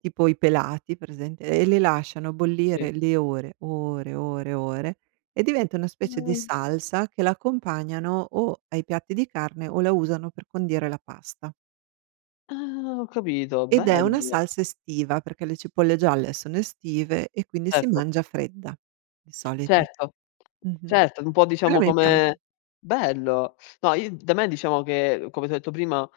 Tipo i pelati, presente? E li lasciano Sì. bollire le ore, ore, ore, ore e diventa una specie di salsa che la accompagnano o ai piatti di carne o la usano per condire la pasta. Ah, ho capito. Ed è una Bello! salsa estiva, perché le cipolle gialle sono estive e quindi si Certo. mangia fredda di solito. Certo, Mh-mh. certo, un po' Quella diciamo mi piace. come bello. No, i da me, diciamo che, come ti ho detto prima,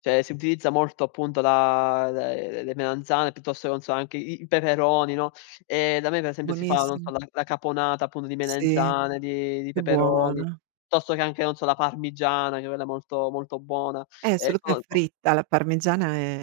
cioè, si utilizza molto appunto la le le melanzane, piuttosto che, non so, anche i i peperoni, no, e da me per esempio si fa, non so, Buonissimo. la la caponata appunto di Sì. melanzane, di di Che peperoni, buona. piuttosto che anche, non so, la parmigiana, che è quella molto molto buona. Eh, Ehm, solo che è sono il top. fritta, la parmigiana è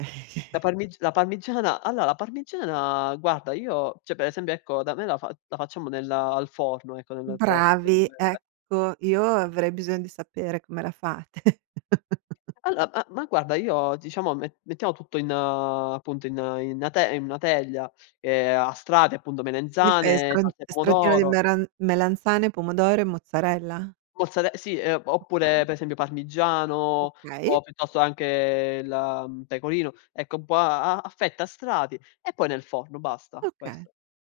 La parmig la parmigiana, allora, la parmigiana, guarda, io, cioè, per esempio, ecco, da me la fa la facciamo nel al forno, ecco nel forno Bravi, [unintelligible] ecco, io avrei bisogno di sapere come la fate. All ah, ma, guarda, io, diciamo, me mettiamo tutto in, appunto, in in 'na te in una teglia, ehm, a strati, appunto, Li fai a melanzane, stran salsa di stratino di pomodoro meran melanzane, pomodoro e mozzarella? mozzare sì, uhm, Okay. oppure, per esempio, parmigiano Okay. o, piuttosto, anche il, mhmm, pecorino. Ecco, un po' a a a fette, a strati e poi nel forno. Basta, Okay. questo.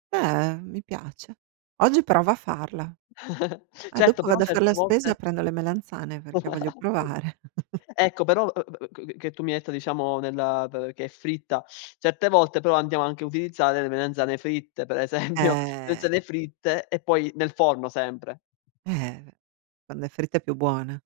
Beh, mi piace. Oggi provo a farla. Eh, Certo, dopo però vado a far certe la spesa volte e prendo le melanzane perché voglio provare. Ecco, però, uhm, uhm, che che tu mi hai detto, diciamo, nella t che è fritta. Certe volte, però, andiamo anche a utilizzare le melanzane fritte, per esempio, Eh. melanzane fritte, e poi nel forno, sempre. Eh, beh. Quando è fritta è più buona.